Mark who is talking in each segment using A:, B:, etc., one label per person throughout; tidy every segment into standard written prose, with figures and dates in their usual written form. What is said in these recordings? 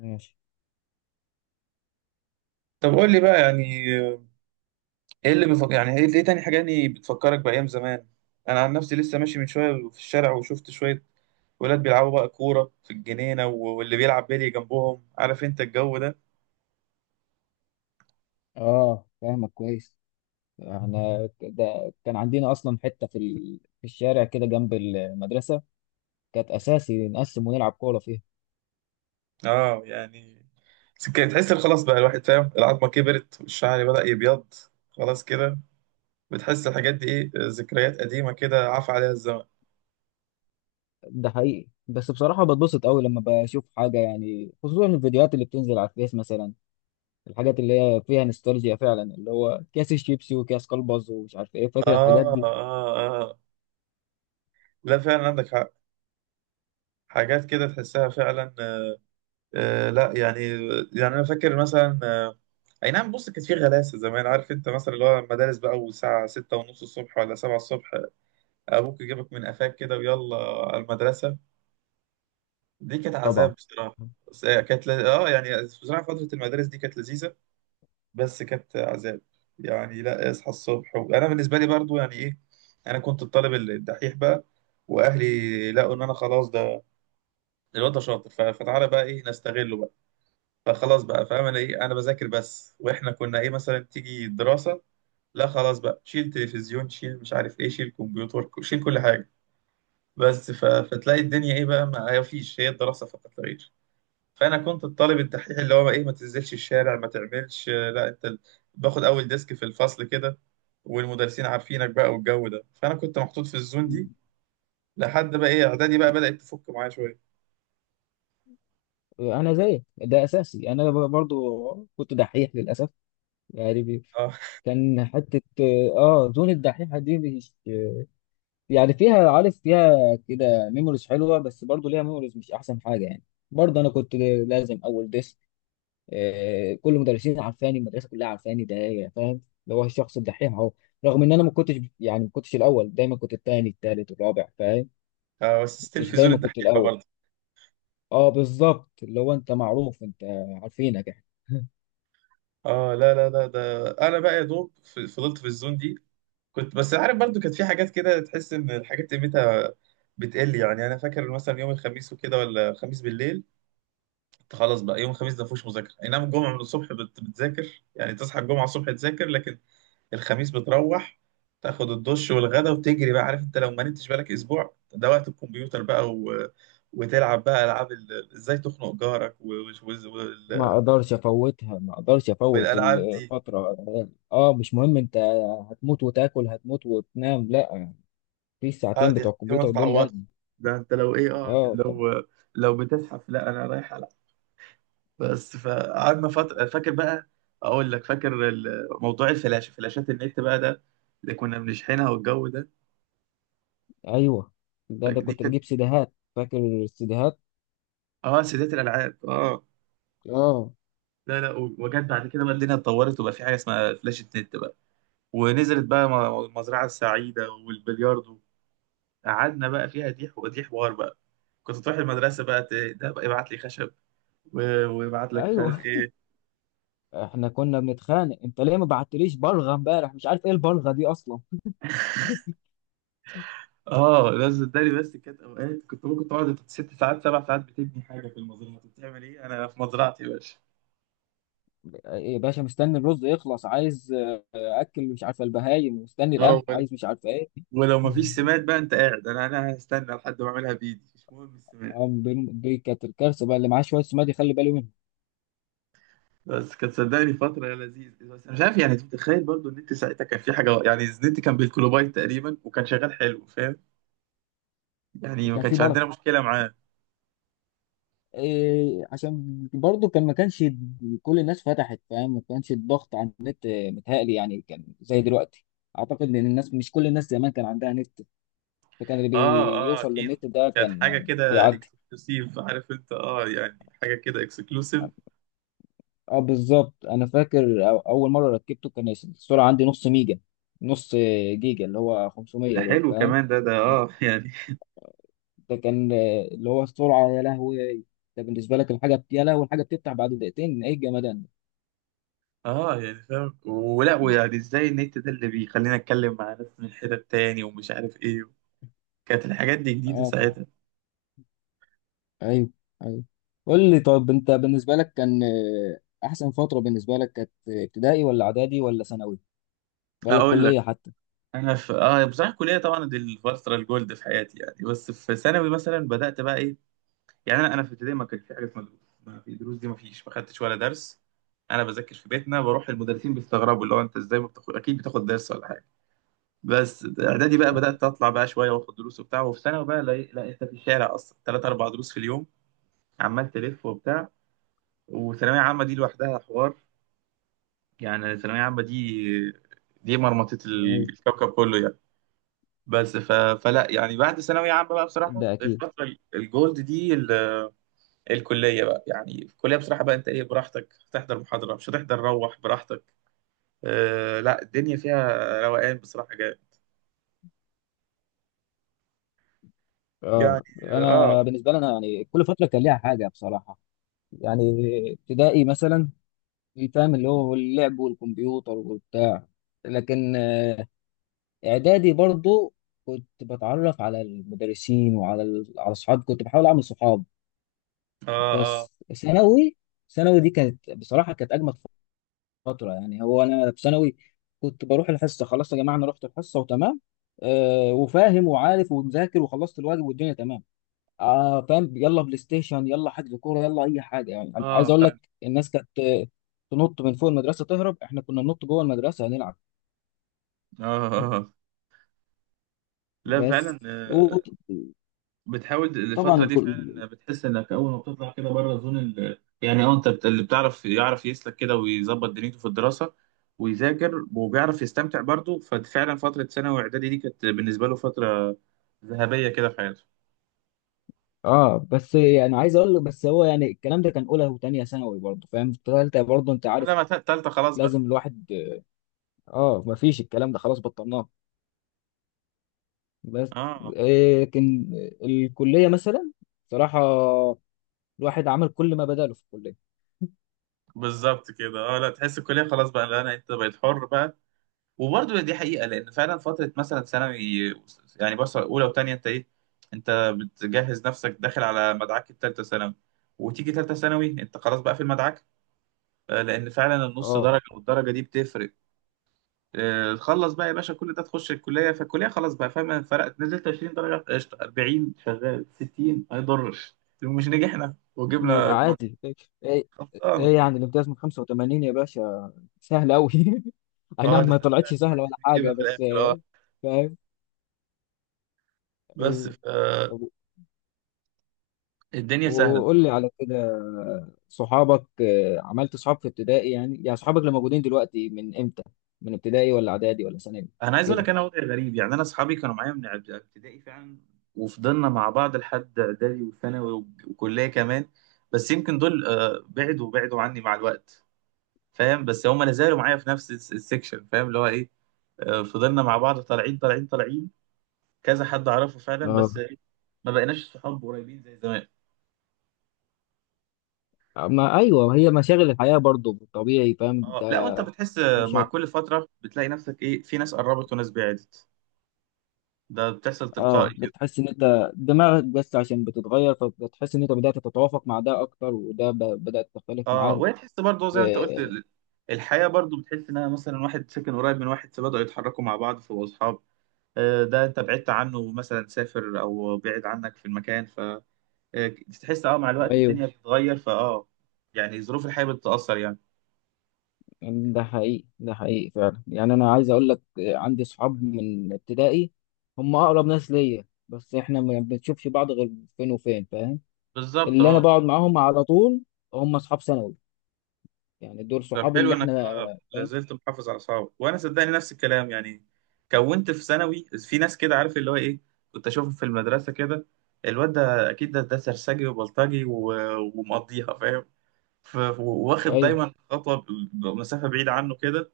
A: ماشي.
B: طب قول لي بقى. يعني اللي بفكر، يعني إيه تاني حاجة يعني بتفكرك بأيام زمان؟ انا عن نفسي لسه ماشي من شوية في الشارع وشفت شوية ولاد بيلعبوا بقى كورة في الجنينة، و- واللي بيلعب بيلي جنبهم، عارف انت الجو ده.
A: اه فاهمك كويس. احنا ده كان عندنا اصلا حته في الشارع كده جنب المدرسه، كانت اساسي نقسم ونلعب كوره فيها.
B: اه يعني كده تحس إن خلاص بقى الواحد فاهم، العظمة كبرت والشعر بدأ يبيض. خلاص كده بتحس الحاجات دي ايه، ذكريات قديمة كده عفى عليها الزمن.
A: ده حقيقي، بس بصراحه بتبسط قوي لما بشوف حاجه، يعني خصوصا الفيديوهات اللي بتنزل على الفيس مثلا، الحاجات اللي هي فيها نوستالجيا فعلا، اللي هو كاس الشيبسي وكاس كلبز ومش عارف ايه،
B: اه،
A: فاكر الحاجات
B: اه،
A: دي.
B: اه، آه. لا فعلا، عندك حق. حاجات كده تحسها فعلا. آه، لا يعني انا فاكر مثلا، اي نعم. بص، كانت في غلاسه زمان، عارف انت، مثلا اللي هو المدارس بقى والساعه 6:30 الصبح ولا 7 الصبح ابوك يجيبك من قفاك كده ويلا على المدرسه. دي كانت عذاب
A: طبعا.
B: بصراحه. بس هي كانت ل... اه يعني بصراحه فتره المدارس دي كانت لذيذه بس كانت عذاب. يعني لا اصحى الصبح انا بالنسبه لي برضو يعني ايه، انا كنت الطالب الدحيح بقى. واهلي لقوا ان انا خلاص، ده الواد ده شاطر، ف- فتعالى بقى ايه نستغله. فخلاص بقى، فاهم انا ايه؟ انا بذاكر بس. واحنا كنا ايه مثلا؟ تيجي الدراسه، لا خلاص بقى، شيل تلفزيون، شيل مش عارف ايه، شيل كمبيوتر، شيل كل حاجه. بس ف... فتلاقي الدنيا ايه بقى، ما فيش هي الدراسه فقط لا غير. فانا كنت الطالب الدحيح اللي هو ايه، ما تنزلش الشارع، ما تعملش، لا انت باخد اول ديسك في الفصل كده، والمدرسين عارفينك بقى والجو ده. فانا كنت محطوط في الزون دي لحد بقى ايه، اعدادي بقى بدات تفك معايا شويه.
A: انا زيك، ده اساسي، انا برضو كنت دحيح للاسف. يعني
B: اه
A: كان حتة، اه زون الدحيحة دي، مش يعني فيها، عارف، فيها كده ميموريز حلوة، بس برضو ليها ميموريز مش أحسن حاجة يعني. برضو أنا كنت لازم أول ديسك، آه، كل المدرسين عارفاني، المدرسة كلها عارفاني، ده يا فاهم اللي هو الشخص الدحيح أهو. رغم إن ما كنتش، يعني ما كنتش الأول دايما، كنت التاني التالت الرابع فاهم،
B: بس ستيل
A: مش
B: في زون
A: دايما كنت
B: الدحيحه
A: الأول.
B: برضه.
A: اه بالظبط، اللي هو أنت معروف، أنت عارفينك يعني.
B: اه، لا، لا، لا، ده انا بقى يا دوب فضلت في الزون دي. كنت بس عارف، برضو كانت في حاجات كده تحس ان الحاجات قيمتها بتقل. يعني انا فاكر مثلا يوم الخميس وكده، ولا خميس بالليل كنت خلاص بقى. يوم الخميس ده مفيهوش مذاكره، اي نعم الجمعه من الصبح بتذاكر، يعني تصحى الجمعه الصبح تذاكر، لكن الخميس بتروح تاخد الدش والغدا وتجري بقى، عارف انت، لو ما نمتش بالك. اسبوع ده وقت الكمبيوتر بقى، و... وتلعب بقى العاب ازاي تخنق جارك و... و...
A: ما
B: وال-
A: اقدرش افوتها، ما اقدرش افوت
B: والالعاب دي.
A: الفتره. اه مش مهم، انت هتموت وتاكل، هتموت وتنام، لا، في
B: اه،
A: الساعتين
B: دي
A: بتوع
B: دي ما
A: الكمبيوتر دول، لا.
B: تتعوضش. ده انت لو ايه، اه
A: اه طبعا.
B: لو لو بتزحف لا، انا رايح العب. بس فقعدنا فتره فاكر بقى. اقول لك، فاكر موضوع الفلاشه، فلاشات النت بقى ده اللي كنا بنشحنها والجو ده.
A: ايوه، ده
B: فدي
A: كنت
B: كانت،
A: بجيب سيديهات فاكر، السيديهات.
B: اه سيدات الالعاب، اه.
A: اه،
B: لا، لا، و- وجت بعد كده بقى، الدنيا اتطورت وبقى في حاجه اسمها فلاشه نت بقى، ونزلت بقى المزرعه السعيده والبلياردو. قعدنا بقى فيها ديح، ودي حوار بقى. كنت تروح المدرسه بقى، ده بقى يبعت لي خشب، و- ويبعت لك مش عارف
A: ايوه.
B: إيه.
A: احنا كنا بنتخانق، انت ليه ما بعتليش بلغه امبارح؟ مش عارف ايه البلغه دي اصلا.
B: اه، ده صدقني بس كانت اوقات كنت ممكن تقعد 6 ساعات 7 ساعات بتبني حاجه في المزرعه. طب بتعمل ايه؟ انا في مزرعتي يا باشا.
A: إيه، يا باشا مستني الرز يخلص، عايز آه، اكل، مش عارفه البهايم مستني
B: اه
A: القمح،
B: وال-
A: عايز مش عارفه ايه.
B: ولو مفيش سماد بقى، انت قاعد؟ انا هستنى لحد ما اعملها بايدي، مش مهم السماد.
A: آه، دي كانت الكارثه بقى، اللي معاه شويه سماد يخلي باله منه.
B: بس كانت صدقني فتره لذيذه. بس أنا مش عارف يعني، انت متخيل برضو ان انت ساعتها كان في حاجه يعني، النت كان بالكيلوبايت تقريبا وكان شغال حلو، فاهم يعني ما
A: كان في
B: كانش عندنا
A: بركه،
B: مشكله معاه.
A: إيه؟ عشان برضو كان، ما كانش كل الناس فتحت فاهم، ما كانش الضغط على النت آه، متهيألي يعني كان زي دلوقتي. اعتقد ان الناس، مش كل الناس زمان كان عندها نت، فكان اللي
B: اه، اه،
A: بيوصل
B: اكيد.
A: للنت ده
B: كانت
A: كان
B: حاجه
A: آه،
B: كده
A: بيعدي.
B: اكسكلوسيف، عارف انت، يعني حاجه كده اكسكلوسيف.
A: اه بالظبط، انا فاكر اول مره ركبته كان السرعه عندي نص ميجا، نص آه، جيجا اللي هو
B: ده
A: 500 دول
B: حلو
A: فاهم.
B: كمان، ده اه يعني.
A: ده كان آه، اللي هو السرعه، يا لهوي، ده بالنسبه لك الحاجه يا لهوي الحاجه بتفتح بعد دقيقتين، ايه الجمدان ده.
B: اه، يعني فاهم ولا؟ ويعني ازاي النت ده اللي بيخلينا اتكلم مع ناس من حتت تاني ومش عارف ايه، كانت الحاجات دي جديده
A: اه.
B: ساعتها.
A: ايوه، ايوه. قول لي طب، انت بالنسبه لك كان آه، احسن فتره بالنسبه لك كانت ابتدائي ولا اعدادي ولا ثانوي، ولا
B: اقول لك،
A: الكليه حتى؟
B: انا في يعني بصراحه الكليه طبعا دي الفتره الجولد في حياتي، يعني. بس في ثانوي مثلا بدات بقى ايه، يعني انا في ابتدائي ما كان في حاجه اسمها دروس، ما في دروس دي، ما فيش، ما خدتش ولا درس. انا بذاكر في بيتنا، بروح المدرسين بيستغربوا، اللي هو انت ازاي ما بتاخد؟ اكيد بتاخد درس ولا حاجه. بس اعدادي بقى بدات اطلع بقى شويه، واخد دروس وبتاع. وفي ثانوي بقى لا، لا، انت في الشارع اصلا 3 او 4 دروس في اليوم، عمال تلف وبتاع. وثانوية عامة دي لوحدها حوار، يعني الثانوية عامة دي مرمطة
A: أيوة،
B: الكوكب كله، يعني. بس ف... فلا يعني، بعد ثانوية عامة بقى بصراحة
A: ده اكيد.
B: الفترة الجولد دي الكلية بقى. يعني في الكلية بصراحة بقى أنت إيه، براحتك، هتحضر محاضرة مش هتحضر، روح براحتك. لا الدنيا فيها روقان بصراحة جامد، يعني.
A: اه، انا
B: آه،
A: بالنسبه لي انا يعني كل فتره كان ليها حاجه بصراحه. يعني ابتدائي مثلا فاهم اللي هو اللعب والكمبيوتر وبتاع. لكن آه، اعدادي برضو كنت بتعرف على المدرسين وعلى على اصحاب، كنت بحاول اعمل صحاب.
B: آه، آه،
A: بس ثانوي ثانوي دي كانت بصراحه كانت اجمل فترة، يعني هو أنا في ثانوي كنت بروح الحصة، خلاص يا جماعة أنا رحت الحصة وتمام، آه وفاهم وعارف ومذاكر وخلصت الواجب والدنيا تمام. آه فاهم، يلا بلاي ستيشن، يلا حجز كورة، يلا أي حاجة يعني. أنا عايز
B: آه
A: أقول
B: فعلا.
A: لك الناس كانت آه، تنط من فوق المدرسة تهرب، إحنا كنا ننط جوه المدرسة نلعب،
B: آه، آه، آه. لا فعلا.
A: بس. وطبعا
B: بتحاول الفترة دي
A: الكل.
B: فعلا بتحس انك اول ما بتطلع كده بره زون يعني، انت اللي بتعرف يعرف يسلك كده ويظبط دنيته في الدراسة ويذاكر وبيعرف يستمتع برضه. ففعلا فترة ثانوي واعدادي دي كانت بالنسبة له فترة ذهبية كده في حياته.
A: اه بس يعني عايز اقول لك، بس هو يعني الكلام ده كان اولى وثانيه ثانوي برضه فاهم، في ثالثه برضه انت
B: اه،
A: عارف
B: لما تالتة خلاص بقى.
A: لازم الواحد، اه مفيش الكلام ده، خلاص بطلناه. بس
B: اه
A: آه، لكن الكلية مثلا صراحة الواحد عمل كل ما بداله في الكلية.
B: بالظبط كده. اه لا تحس الكلية خلاص بقى، لا انت بقيت حر بقى. وبرضه دي حقيقة، لأن فعلا فترة مثلا ثانوي، يعني بس أولى وتانية أنت إيه، أنت بتجهز نفسك داخل على مدعك التالتة ثانوي. وتيجي تالتة ثانوي أنت خلاص بقى في المدعك. لأن فعلا النص
A: اه.
B: درجة والدرجة دي بتفرق. تخلص بقى يا باشا كل ده، تخش الكلية، فالكلية خلاص بقى، فاهم، فرقت، نزلت 20 درجة قشطة، 40 شغال، 60 ما يضرش، لو مش نجحنا وجبنا
A: عادي. ايه،
B: خلصانة.
A: ايه يعني الامتياز من 85 يا باشا، سهل قوي. اي
B: اه،
A: نعم ما
B: ده
A: طلعتش
B: طلعت
A: سهلة
B: محدش
A: ولا حاجة،
B: بيجيبها في
A: بس
B: الآخر، اه.
A: آه، فاهم.
B: بس
A: ايوه.
B: ف،
A: طب
B: الدنيا سهلة.
A: وقول لي على كده، صحابك آه، عملت صحاب في ابتدائي يعني؟ يعني صحابك اللي موجودين دلوقتي من امتى؟ من ابتدائي ولا اعدادي ولا ثانوي؟
B: انا عايز اقول
A: كده.
B: لك، انا وضعي غريب يعني. انا اصحابي كانوا معايا من ابتدائي فعلا، وفضلنا مع بعض لحد اعدادي وثانوي و- وكليه كمان. بس يمكن دول بعدوا بعدوا عني مع الوقت، فاهم، بس هم لا زالوا معايا في نفس السكشن، فاهم اللي هو ايه. فضلنا مع بعض طالعين طالعين طالعين كذا حد اعرفه فعلا، بس
A: اه.
B: ما بقيناش صحاب قريبين زي زمان.
A: ما ايوه، هي مشاغل الحياة برضو طبيعي فاهم انت،
B: اه، لا، وانت بتحس
A: مش
B: مع
A: هت...
B: كل فتره بتلاقي نفسك ايه، في ناس قربت وناس بعدت، ده بتحصل تلقائي.
A: اه بتحس ان انت دماغك بس عشان بتتغير، فبتحس ان انت بدأت تتوافق مع ده اكتر، وده بدأت تختلف
B: اه،
A: معاك.
B: وهي تحس برضه زي ما انت قلت
A: آه،
B: الحياه برضه، بتحس انها مثلا واحد ساكن قريب من واحد فبدأوا يتحركوا مع بعض فبقوا اصحاب. ده انت بعدت عنه، مثلا سافر او بعد عنك في المكان، ف آه، تحس مع الوقت
A: ايوه.
B: الدنيا بتتغير يعني ظروف الحياه بتتأثر، يعني.
A: يعني ده حقيقي، ده حقيقي فعلا. يعني انا عايز اقول لك آه، عندي صحاب من ابتدائي، هم اقرب ناس ليا، بس احنا ما بنشوفش بعض غير فين وفين فاهم.
B: بالظبط،
A: اللي انا بقعد
B: اه.
A: معاهم على طول هم اصحاب ثانوي، يعني دول
B: طب
A: صحابي
B: حلو
A: اللي
B: انك
A: احنا آه، فاهم.
B: لازلت محافظ على اصحابك. وانا صدقني نفس الكلام، يعني كونت في ثانوي في ناس كده، عارف اللي هو ايه، كنت اشوفهم في المدرسه كده، الواد ده اكيد، ده سرسجي وبلطجي و- ومقضيها، فاهم، واخد
A: ايوه،
B: دايما خطوه، مسافه بعيده عنه كده.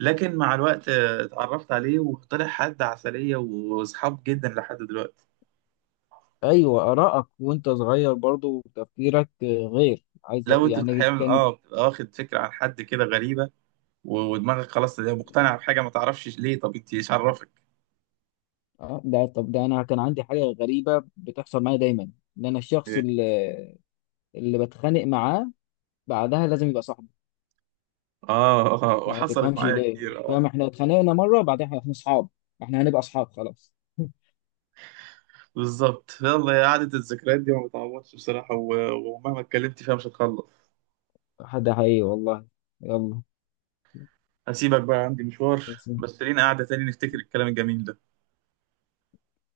B: لكن مع الوقت اتعرفت عليه وطلع حد عسليه واصحاب جدا لحد دلوقتي.
A: ايوه. ارائك وانت صغير برضو وتفكيرك آه، غير، عايز
B: لو انت
A: يعني
B: احيانا
A: كان،
B: بتبقى واخد فكره عن حد كده غريبه، و- ودماغك خلاص هي مقتنعه بحاجه، ما تعرفش ليه، طب انت ايش عرفك؟
A: اه ده، طب ده انا كان عندي حاجه غريبه بتحصل معايا دايما، ان انا الشخص
B: إيه؟
A: اللي بتخانق معاه بعدها لازم يبقى صاحبي،
B: اه اه،
A: ما
B: وحصلت
A: تفهمش
B: معايا
A: ليه
B: كتير، اه.
A: فاهم، احنا اتخانقنا مره بعدها احنا اصحاب، احنا هنبقى اصحاب خلاص.
B: بالظبط. يلا، يا قعدة الذكريات دي ما بتعوضش بصراحة، و- ومهما اتكلمت فيها مش هتخلص.
A: ده حقيقي والله. يلا،
B: هسيبك بقى عندي مشوار،
A: بس
B: بس لينا قعدة تاني نفتكر الكلام الجميل ده.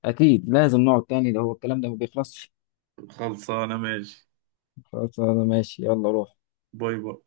A: اكيد لازم نقعد تاني، ده هو الكلام ده ما بيخلصش.
B: خلصانة، ماشي.
A: خلاص انا ماشي، يلا روح.
B: باي باي.